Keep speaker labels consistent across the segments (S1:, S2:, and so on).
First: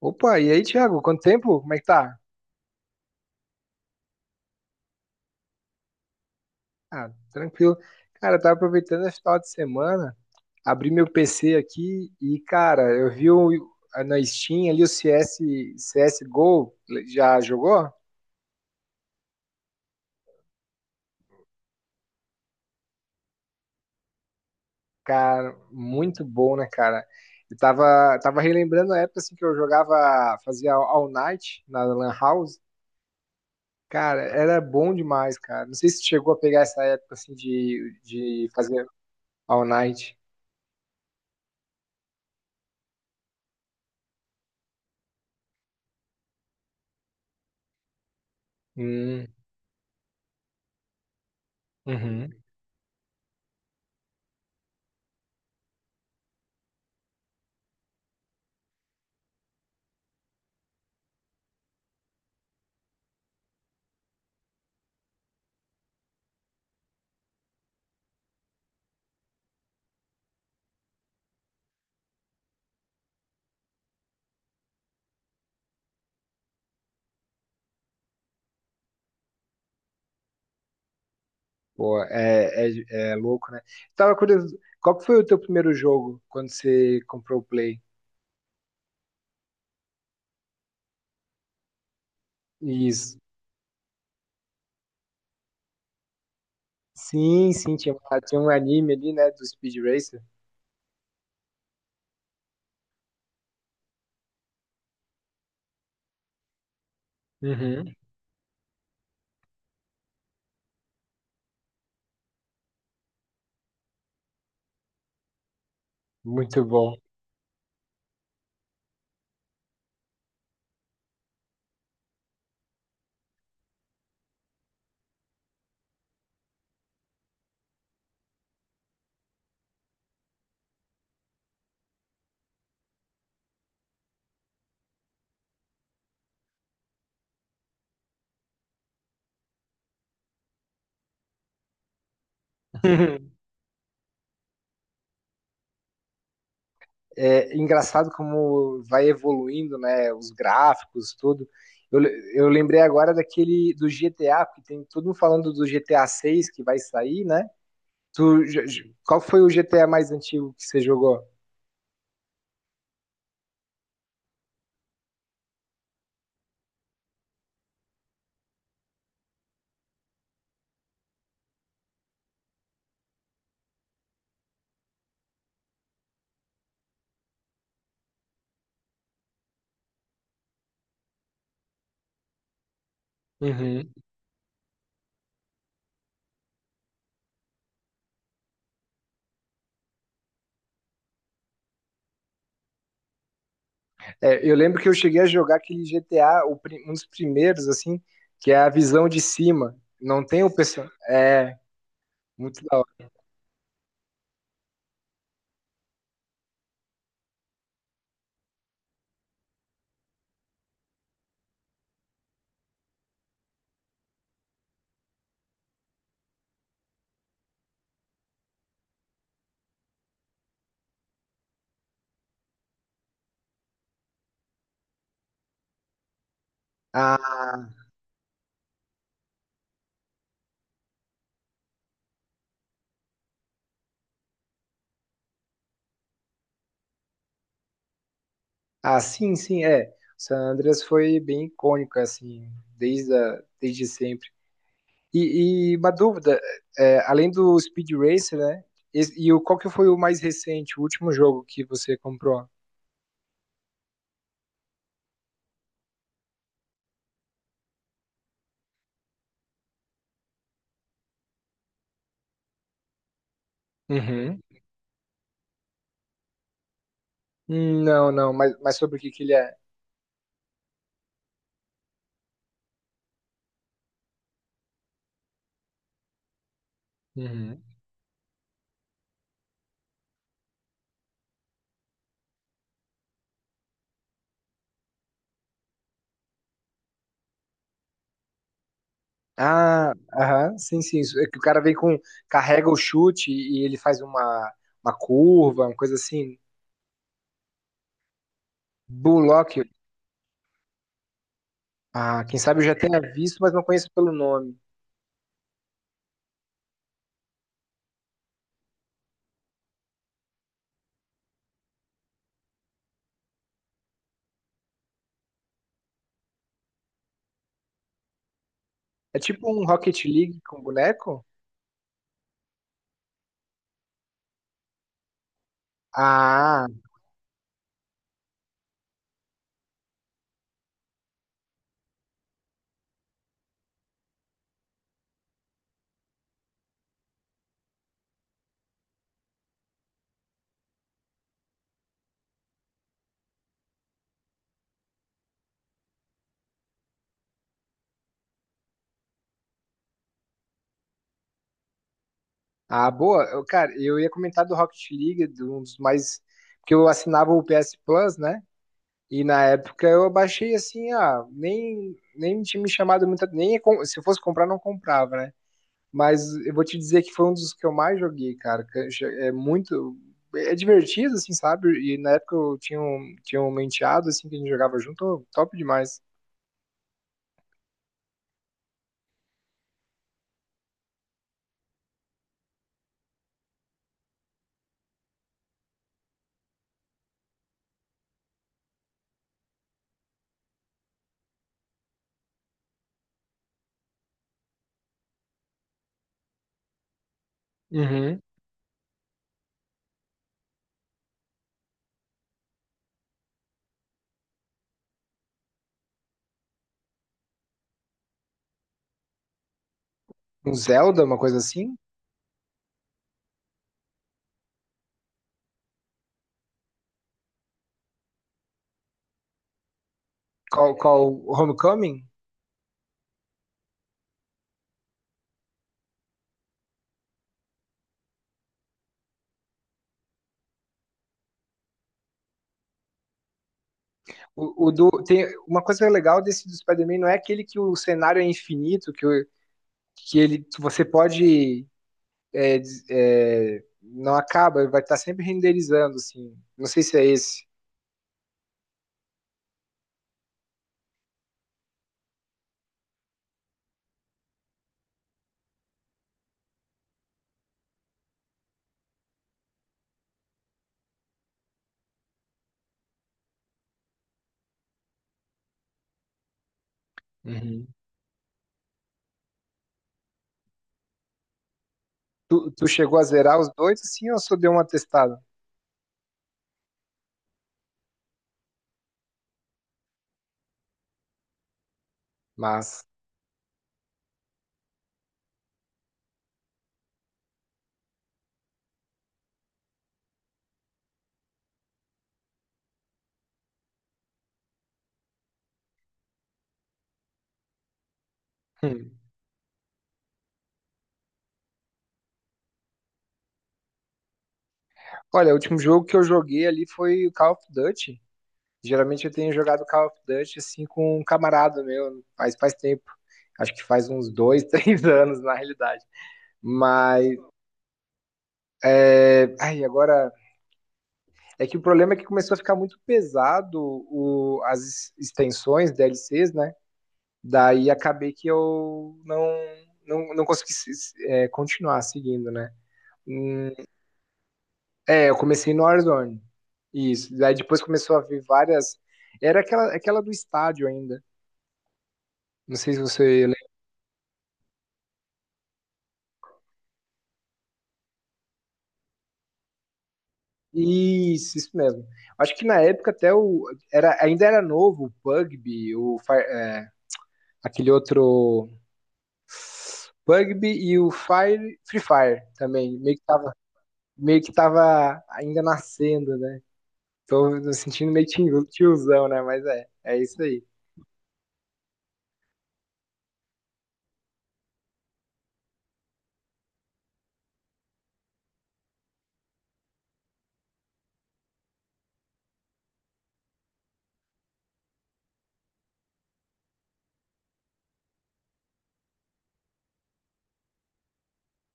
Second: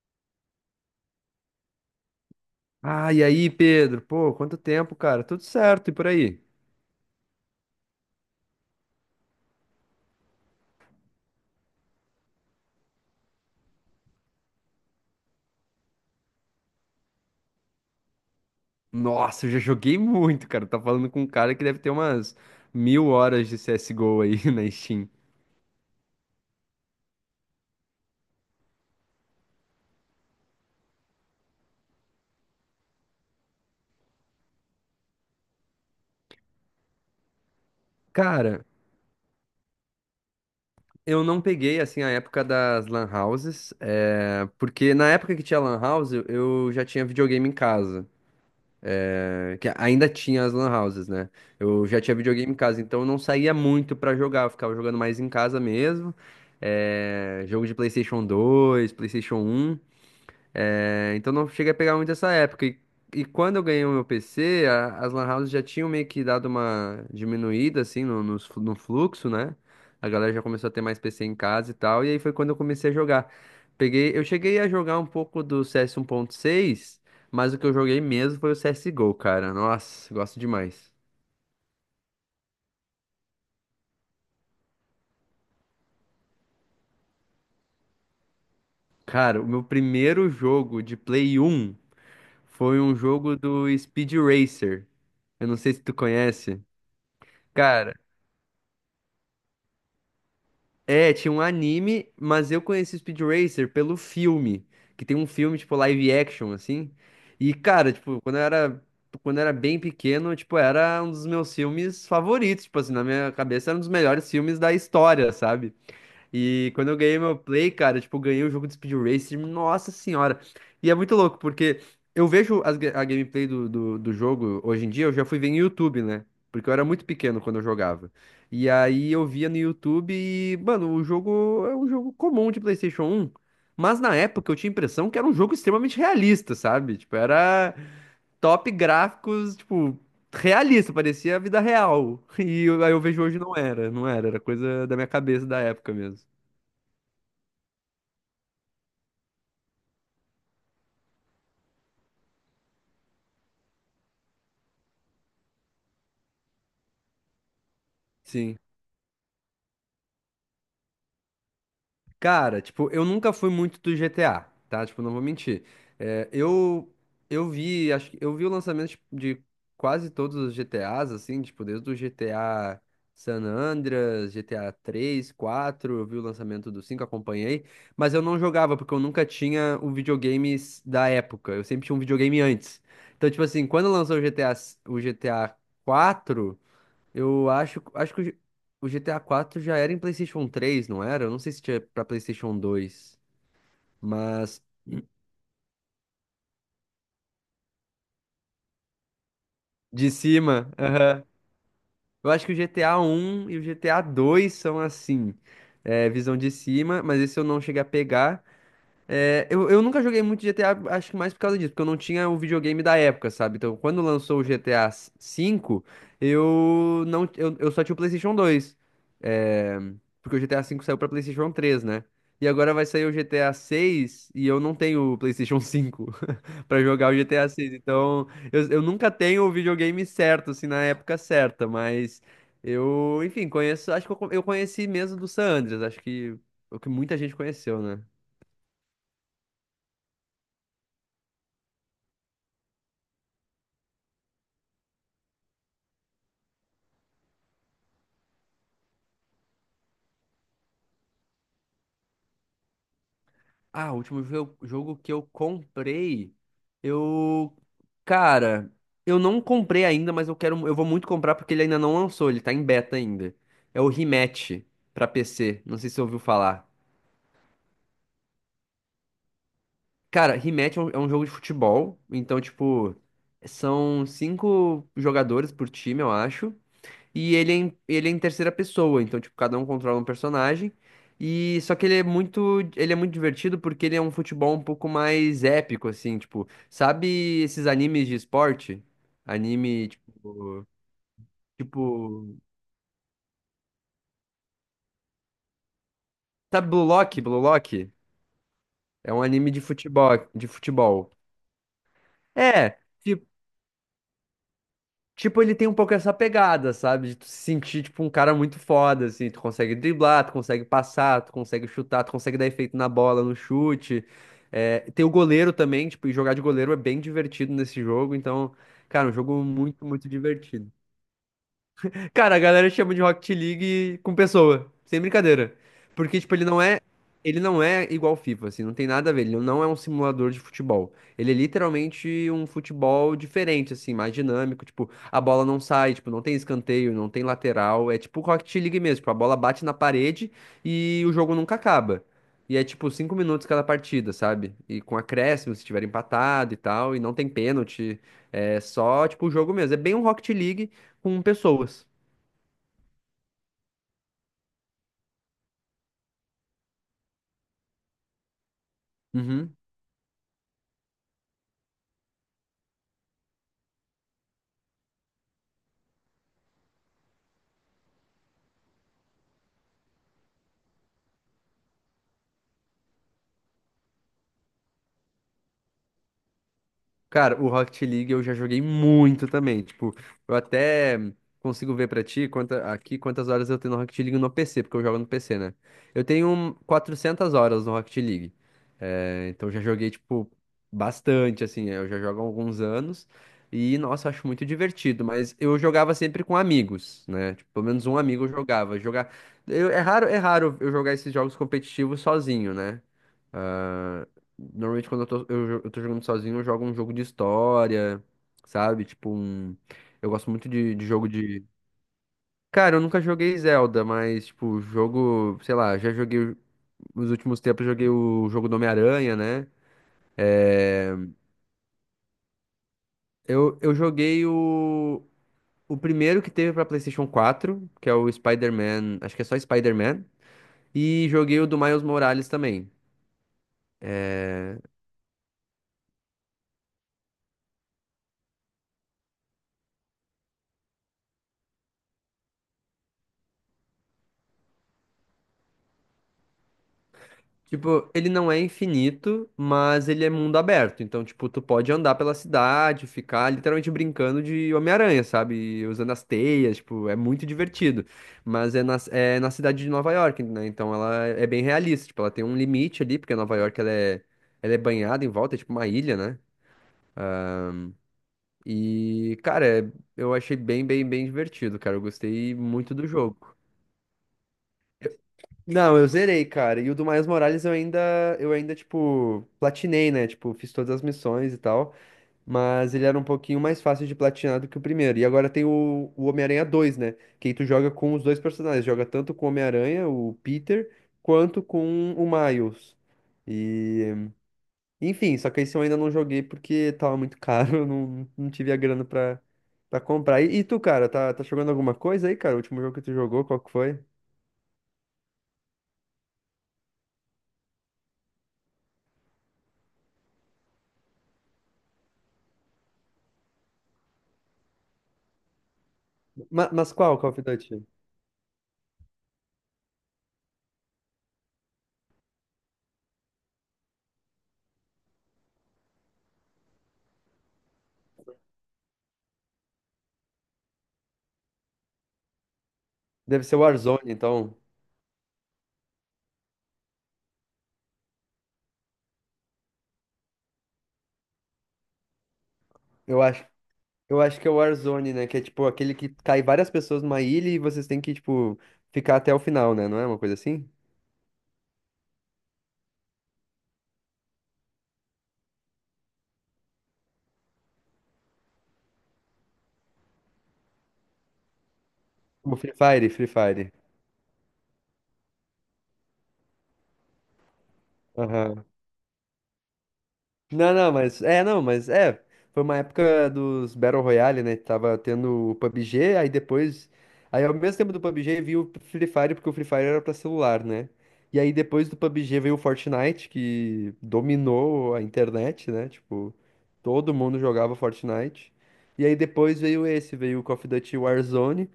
S1: Opa, e aí, Thiago? Quanto tempo? Como é que tá?
S2: Ah, e aí, Pedro? Pô, quanto tempo, cara? Tudo certo e por aí?
S1: Ah, tranquilo. Cara, eu tava aproveitando esse final de semana, abri meu PC aqui e, cara, na Steam ali o CSGO, já jogou?
S2: Nossa, eu já joguei muito, cara. Tá falando com um cara que deve ter umas mil horas de CSGO aí na Steam.
S1: Cara, muito bom, né, cara? Eu tava relembrando a época assim, que eu jogava, fazia All Night na Lan House. Cara, era bom demais, cara. Não sei se chegou a pegar essa época assim de
S2: Cara,
S1: fazer All Night.
S2: eu não peguei, assim, a época das lan houses, é, porque na época que tinha lan house, eu já tinha videogame em casa,
S1: Hum,
S2: é, que ainda tinha as lan houses, né? Eu já tinha
S1: uhum.
S2: videogame em casa, então eu não saía muito pra jogar, eu ficava jogando mais em casa mesmo. É, jogo de PlayStation 2, PlayStation um. É, então não cheguei a pegar muito essa época. E quando eu ganhei o meu PC, as lan houses já tinham meio que dado uma diminuída, assim, no fluxo, né? A galera já começou a ter mais PC em casa e tal, e aí foi quando eu comecei a jogar. Eu cheguei a jogar um pouco do CS 1.6, mas o que eu joguei mesmo foi o CSGO, cara. Nossa, gosto demais.
S1: Pô, é louco, né? Tava curioso, qual que foi o teu primeiro jogo quando você comprou o Play?
S2: Cara, o meu primeiro jogo de Play 1 foi um
S1: Isso.
S2: jogo do Speed Racer. Eu não sei se tu conhece.
S1: Sim, sim,
S2: Cara,
S1: tinha um anime ali, né, do Speed Racer.
S2: é, tinha um anime, mas eu conheci o Speed Racer pelo filme, que tem um filme, tipo, live action, assim. E,
S1: Uhum.
S2: cara, tipo, quando eu era bem pequeno, tipo, era um dos meus filmes favoritos, tipo, assim, na minha cabeça era um dos melhores filmes da história, sabe?
S1: Muito
S2: E quando
S1: bom.
S2: eu ganhei meu play, cara, tipo, eu ganhei o jogo de Speed Racer, nossa senhora. E é muito louco, porque eu vejo a gameplay do jogo hoje em dia, eu já fui ver no YouTube, né? Porque eu era muito pequeno quando eu jogava. E aí eu via no YouTube e, mano, o jogo é um jogo comum de PlayStation um. Mas na época eu tinha a impressão que era um jogo extremamente realista, sabe? Tipo, era top gráficos, tipo, realista, parecia a vida real. Aí eu vejo hoje não era, era coisa da minha cabeça da época mesmo.
S1: É engraçado como vai evoluindo, né, os gráficos, tudo. Eu lembrei agora daquele do GTA, porque tem todo mundo falando do GTA 6 que vai sair, né?
S2: Sim.
S1: Qual foi o GTA mais antigo que você jogou?
S2: Cara, tipo, eu nunca fui muito do GTA, tá? Tipo, não vou mentir. É, eu, eu vi, acho que eu vi o lançamento tipo, de quase todos os GTAs, assim, tipo, desde o GTA San Andreas, GTA 3 quatro, eu vi o lançamento do cinco, acompanhei, mas eu não jogava, porque eu nunca tinha o videogame da época. Eu sempre tinha um videogame antes. Então, tipo assim, quando lançou o GTA, s- o GTA quatro. Eu acho, acho que o GTA 4 já era em PlayStation 3, não era? Eu não sei se tinha pra PlayStation 2,
S1: É, eu
S2: mas
S1: lembro que eu cheguei a jogar aquele GTA, um dos primeiros, assim, que é a visão de cima.
S2: de
S1: Não tem o
S2: cima,
S1: pessoal.
S2: aham.
S1: É,
S2: Eu acho que o
S1: muito da
S2: GTA
S1: hora.
S2: 1 e o GTA 2 são assim, é, visão de cima, mas esse eu não cheguei a pegar. Eu nunca joguei muito GTA, acho que mais por causa disso, porque eu não tinha o videogame da época, sabe? Então, quando lançou o GTA V, eu não, eu só tinha o PlayStation 2. É, porque o GTA V saiu pra PlayStation 3, né? E agora vai sair o GTA 6 e eu não tenho o PlayStation 5 pra jogar o GTA
S1: Ah,
S2: 6. Então, eu nunca tenho o videogame certo, assim, na época certa, mas enfim, conheço, acho que eu conheci mesmo do San Andreas, acho que é o que muita gente conheceu, né?
S1: ah, sim, sim, é. San Andreas foi bem icônico, assim, desde sempre. E uma dúvida, é, além do Speed Racer, né? Qual que foi o mais recente, o último jogo que você comprou?
S2: Ah, o último jogo que eu comprei, eu, cara, eu não comprei ainda, mas eu quero, eu vou muito comprar porque ele ainda não lançou, ele tá em beta ainda. É o
S1: Uhum.
S2: Rematch pra PC, não sei se você ouviu falar.
S1: Não, não, mas sobre o que que ele é?
S2: Cara, Rematch é um jogo de futebol, então tipo, são cinco jogadores por time, eu acho. E ele é em terceira pessoa, então, tipo, cada um controla um personagem. E só que ele é muito divertido porque ele é um futebol um pouco mais épico, assim, tipo, sabe esses animes de esporte? Anime,
S1: Ah, aham,
S2: tipo,
S1: sim, sim, isso. É que o cara vem com.
S2: tipo,
S1: Carrega o chute e ele faz uma curva, uma coisa assim.
S2: sabe Blue Lock? Blue Lock? É um anime
S1: Bullock.
S2: de futebol, de futebol.
S1: Ah, quem sabe eu já
S2: É,
S1: tenha visto, mas não conheço pelo nome.
S2: tipo, ele tem um pouco essa pegada, sabe? De tu se sentir, tipo, um cara muito foda, assim. Tu consegue driblar, tu consegue passar, tu consegue chutar, tu consegue dar efeito na bola, no chute. É, tem o goleiro também, tipo, e jogar de goleiro é bem divertido nesse jogo. Então, cara, um
S1: É
S2: jogo
S1: tipo um
S2: muito,
S1: Rocket
S2: muito
S1: League com
S2: divertido.
S1: boneco?
S2: Cara, a galera chama de Rocket League com pessoa, sem brincadeira. Porque, tipo,
S1: Ah,
S2: ele não é igual ao FIFA, assim, não tem nada a ver. Ele não é um simulador de futebol. Ele é literalmente um futebol diferente, assim, mais dinâmico. Tipo, a bola não sai, tipo, não tem escanteio, não tem lateral. É tipo Rocket League mesmo, tipo, a bola bate na parede e o jogo nunca acaba. E é tipo cinco minutos cada partida, sabe? E com acréscimo, se tiver empatado e tal, e não tem pênalti. É só, tipo, o jogo mesmo. É bem um Rocket League com pessoas.
S1: ah, boa. Eu, cara, eu ia comentar do Rocket League, de um dos mais. Porque eu assinava o PS Plus, né? E na
S2: Uhum.
S1: época eu baixei assim, ah, nem tinha me chamado muita. Nem se eu fosse comprar, não comprava, né? Mas eu vou te dizer que foi um dos que eu mais joguei, cara. É muito. É divertido, assim, sabe? E na época tinha um menteado, assim, que a gente jogava junto, oh, top demais.
S2: Cara, o Rocket League eu já joguei muito também. Tipo, eu até consigo ver pra ti quantas horas eu tenho no Rocket League no PC, porque eu jogo no PC, né? Eu tenho 400 horas no Rocket League. É, então já joguei, tipo, bastante, assim. Eu já jogo há alguns anos. E, nossa, eu acho muito divertido. Mas eu jogava sempre com amigos, né? Tipo, pelo menos um
S1: Uhum.
S2: amigo eu jogava. Jogar... Eu, é raro eu jogar esses jogos competitivos sozinho, né? Ah, normalmente quando eu tô, eu, jo- eu tô jogando sozinho, eu jogo um jogo de história, sabe? Tipo um. Eu gosto muito
S1: Um
S2: de
S1: Zelda,
S2: jogo
S1: uma coisa
S2: de.
S1: assim.
S2: Cara, eu nunca joguei Zelda, mas, tipo, jogo, sei lá, já joguei. Nos últimos tempos eu joguei o jogo do Homem-Aranha, né? É,
S1: Qual Homecoming?
S2: Eu joguei o primeiro que teve pra PlayStation 4, que é o Spider-Man, acho que é só Spider-Man, e joguei o do Miles Morales também.
S1: Tem uma coisa legal desse do Spider-Man, não é aquele que o cenário é infinito, que, o- que ele que você pode é, não acaba, vai estar sempre renderizando assim. Não sei se é esse.
S2: Tipo, ele não é infinito, mas ele é mundo aberto. Então, tipo, tu pode andar pela cidade, ficar literalmente brincando de Homem-Aranha, sabe? Usando as teias, tipo, é muito divertido. Mas é é na cidade de Nova York, né? Então ela é bem realista. Tipo, ela tem um limite ali, porque Nova York ela é banhada em volta, é tipo uma ilha, né? E, cara, é- eu achei bem, bem, bem divertido, cara. Eu gostei
S1: Tu
S2: muito do
S1: chegou a
S2: jogo.
S1: zerar os dois, assim, ou só deu uma testada?
S2: Não, eu zerei, cara. E o do Miles Morales eu ainda, tipo, platinei, né? Tipo, fiz todas as missões e tal. Mas ele
S1: Mas,
S2: era um pouquinho mais fácil de platinar do que o primeiro. E agora tem o Homem-Aranha 2, né? Que aí tu joga com os dois personagens. Joga tanto com o Homem-Aranha, o Peter, quanto com o Miles. E... Enfim, só que esse eu ainda não joguei porque tava muito caro. Eu não, não tive a grana
S1: hum.
S2: pra, pra comprar. E tu, cara, tá jogando alguma coisa aí, cara? O último jogo que tu jogou, qual que foi?
S1: Olha, o último jogo que eu joguei ali foi o Call of Duty. Geralmente eu tenho jogado Call of Duty, assim, com um camarada meu, faz tempo. Acho que faz uns dois, três anos, na realidade.
S2: Mas qual,
S1: Mas,
S2: Call of Duty?
S1: ai, agora, é que o problema é que começou a ficar muito pesado o, as extensões, DLCs, né? Daí acabei que eu não, não consegui continuar seguindo, né?
S2: Deve ser o Warzone, então.
S1: É, eu comecei no Warzone. Isso. Daí depois começou a vir várias. Era aquela do estádio ainda. Não sei se
S2: Eu
S1: você
S2: acho,
S1: lembra.
S2: eu acho que é o Warzone, né? Que é tipo aquele que cai várias pessoas numa ilha e vocês têm que, tipo, ficar até o final, né? Não é uma coisa assim?
S1: Isso mesmo. Acho que na época até o. Era, ainda era novo o Pugby, aquele outro. Pugby e o Fire, Free Fire
S2: O Free
S1: também.
S2: Fire, Free Fire.
S1: Meio que tava ainda nascendo, né? Tô me sentindo meio
S2: Aham.
S1: tiozão, né? Mas é, é isso aí.
S2: Não, não, mas é, não, mas é. Foi uma época dos Battle Royale, né? Tava tendo o PUBG, aí depois. Aí ao mesmo tempo do PUBG veio o Free Fire, porque o Free Fire era pra celular, né? E aí depois do PUBG veio o Fortnite, que dominou a internet, né? Tipo, todo mundo jogava Fortnite. E aí veio o Call of Duty Warzone,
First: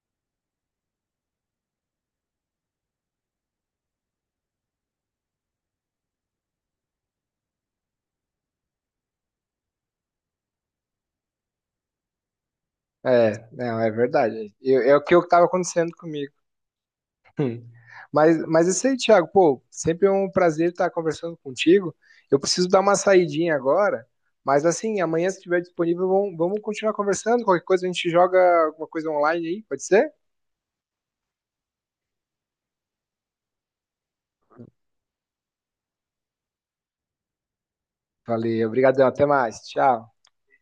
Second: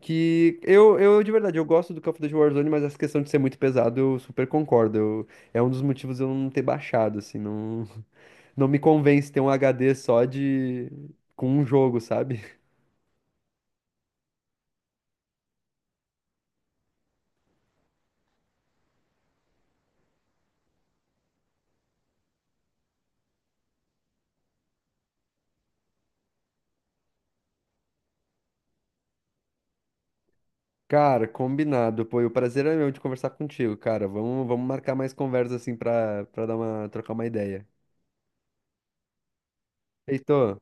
S2: que eu de verdade, eu gosto do Call of Duty Warzone, mas essa questão de ser muito pesado, eu super concordo. É um dos motivos eu não ter baixado, assim, não. Não me convence ter um HD só de. Com um jogo, sabe?
S1: É, não, é verdade. É o que eu tava acontecendo comigo. Hum. Mas isso aí, Thiago, pô, sempre é um prazer estar conversando contigo. Eu preciso dar uma saidinha agora, mas assim, amanhã, se estiver disponível, vamos continuar conversando. Qualquer coisa a gente joga alguma coisa online aí, pode ser?
S2: Cara, combinado. Pô, e o prazer é meu de conversar contigo, cara. Vamos marcar mais conversas assim pra, pra dar uma, trocar uma ideia.
S1: Valeu, obrigado, até mais, tchau.
S2: Feito.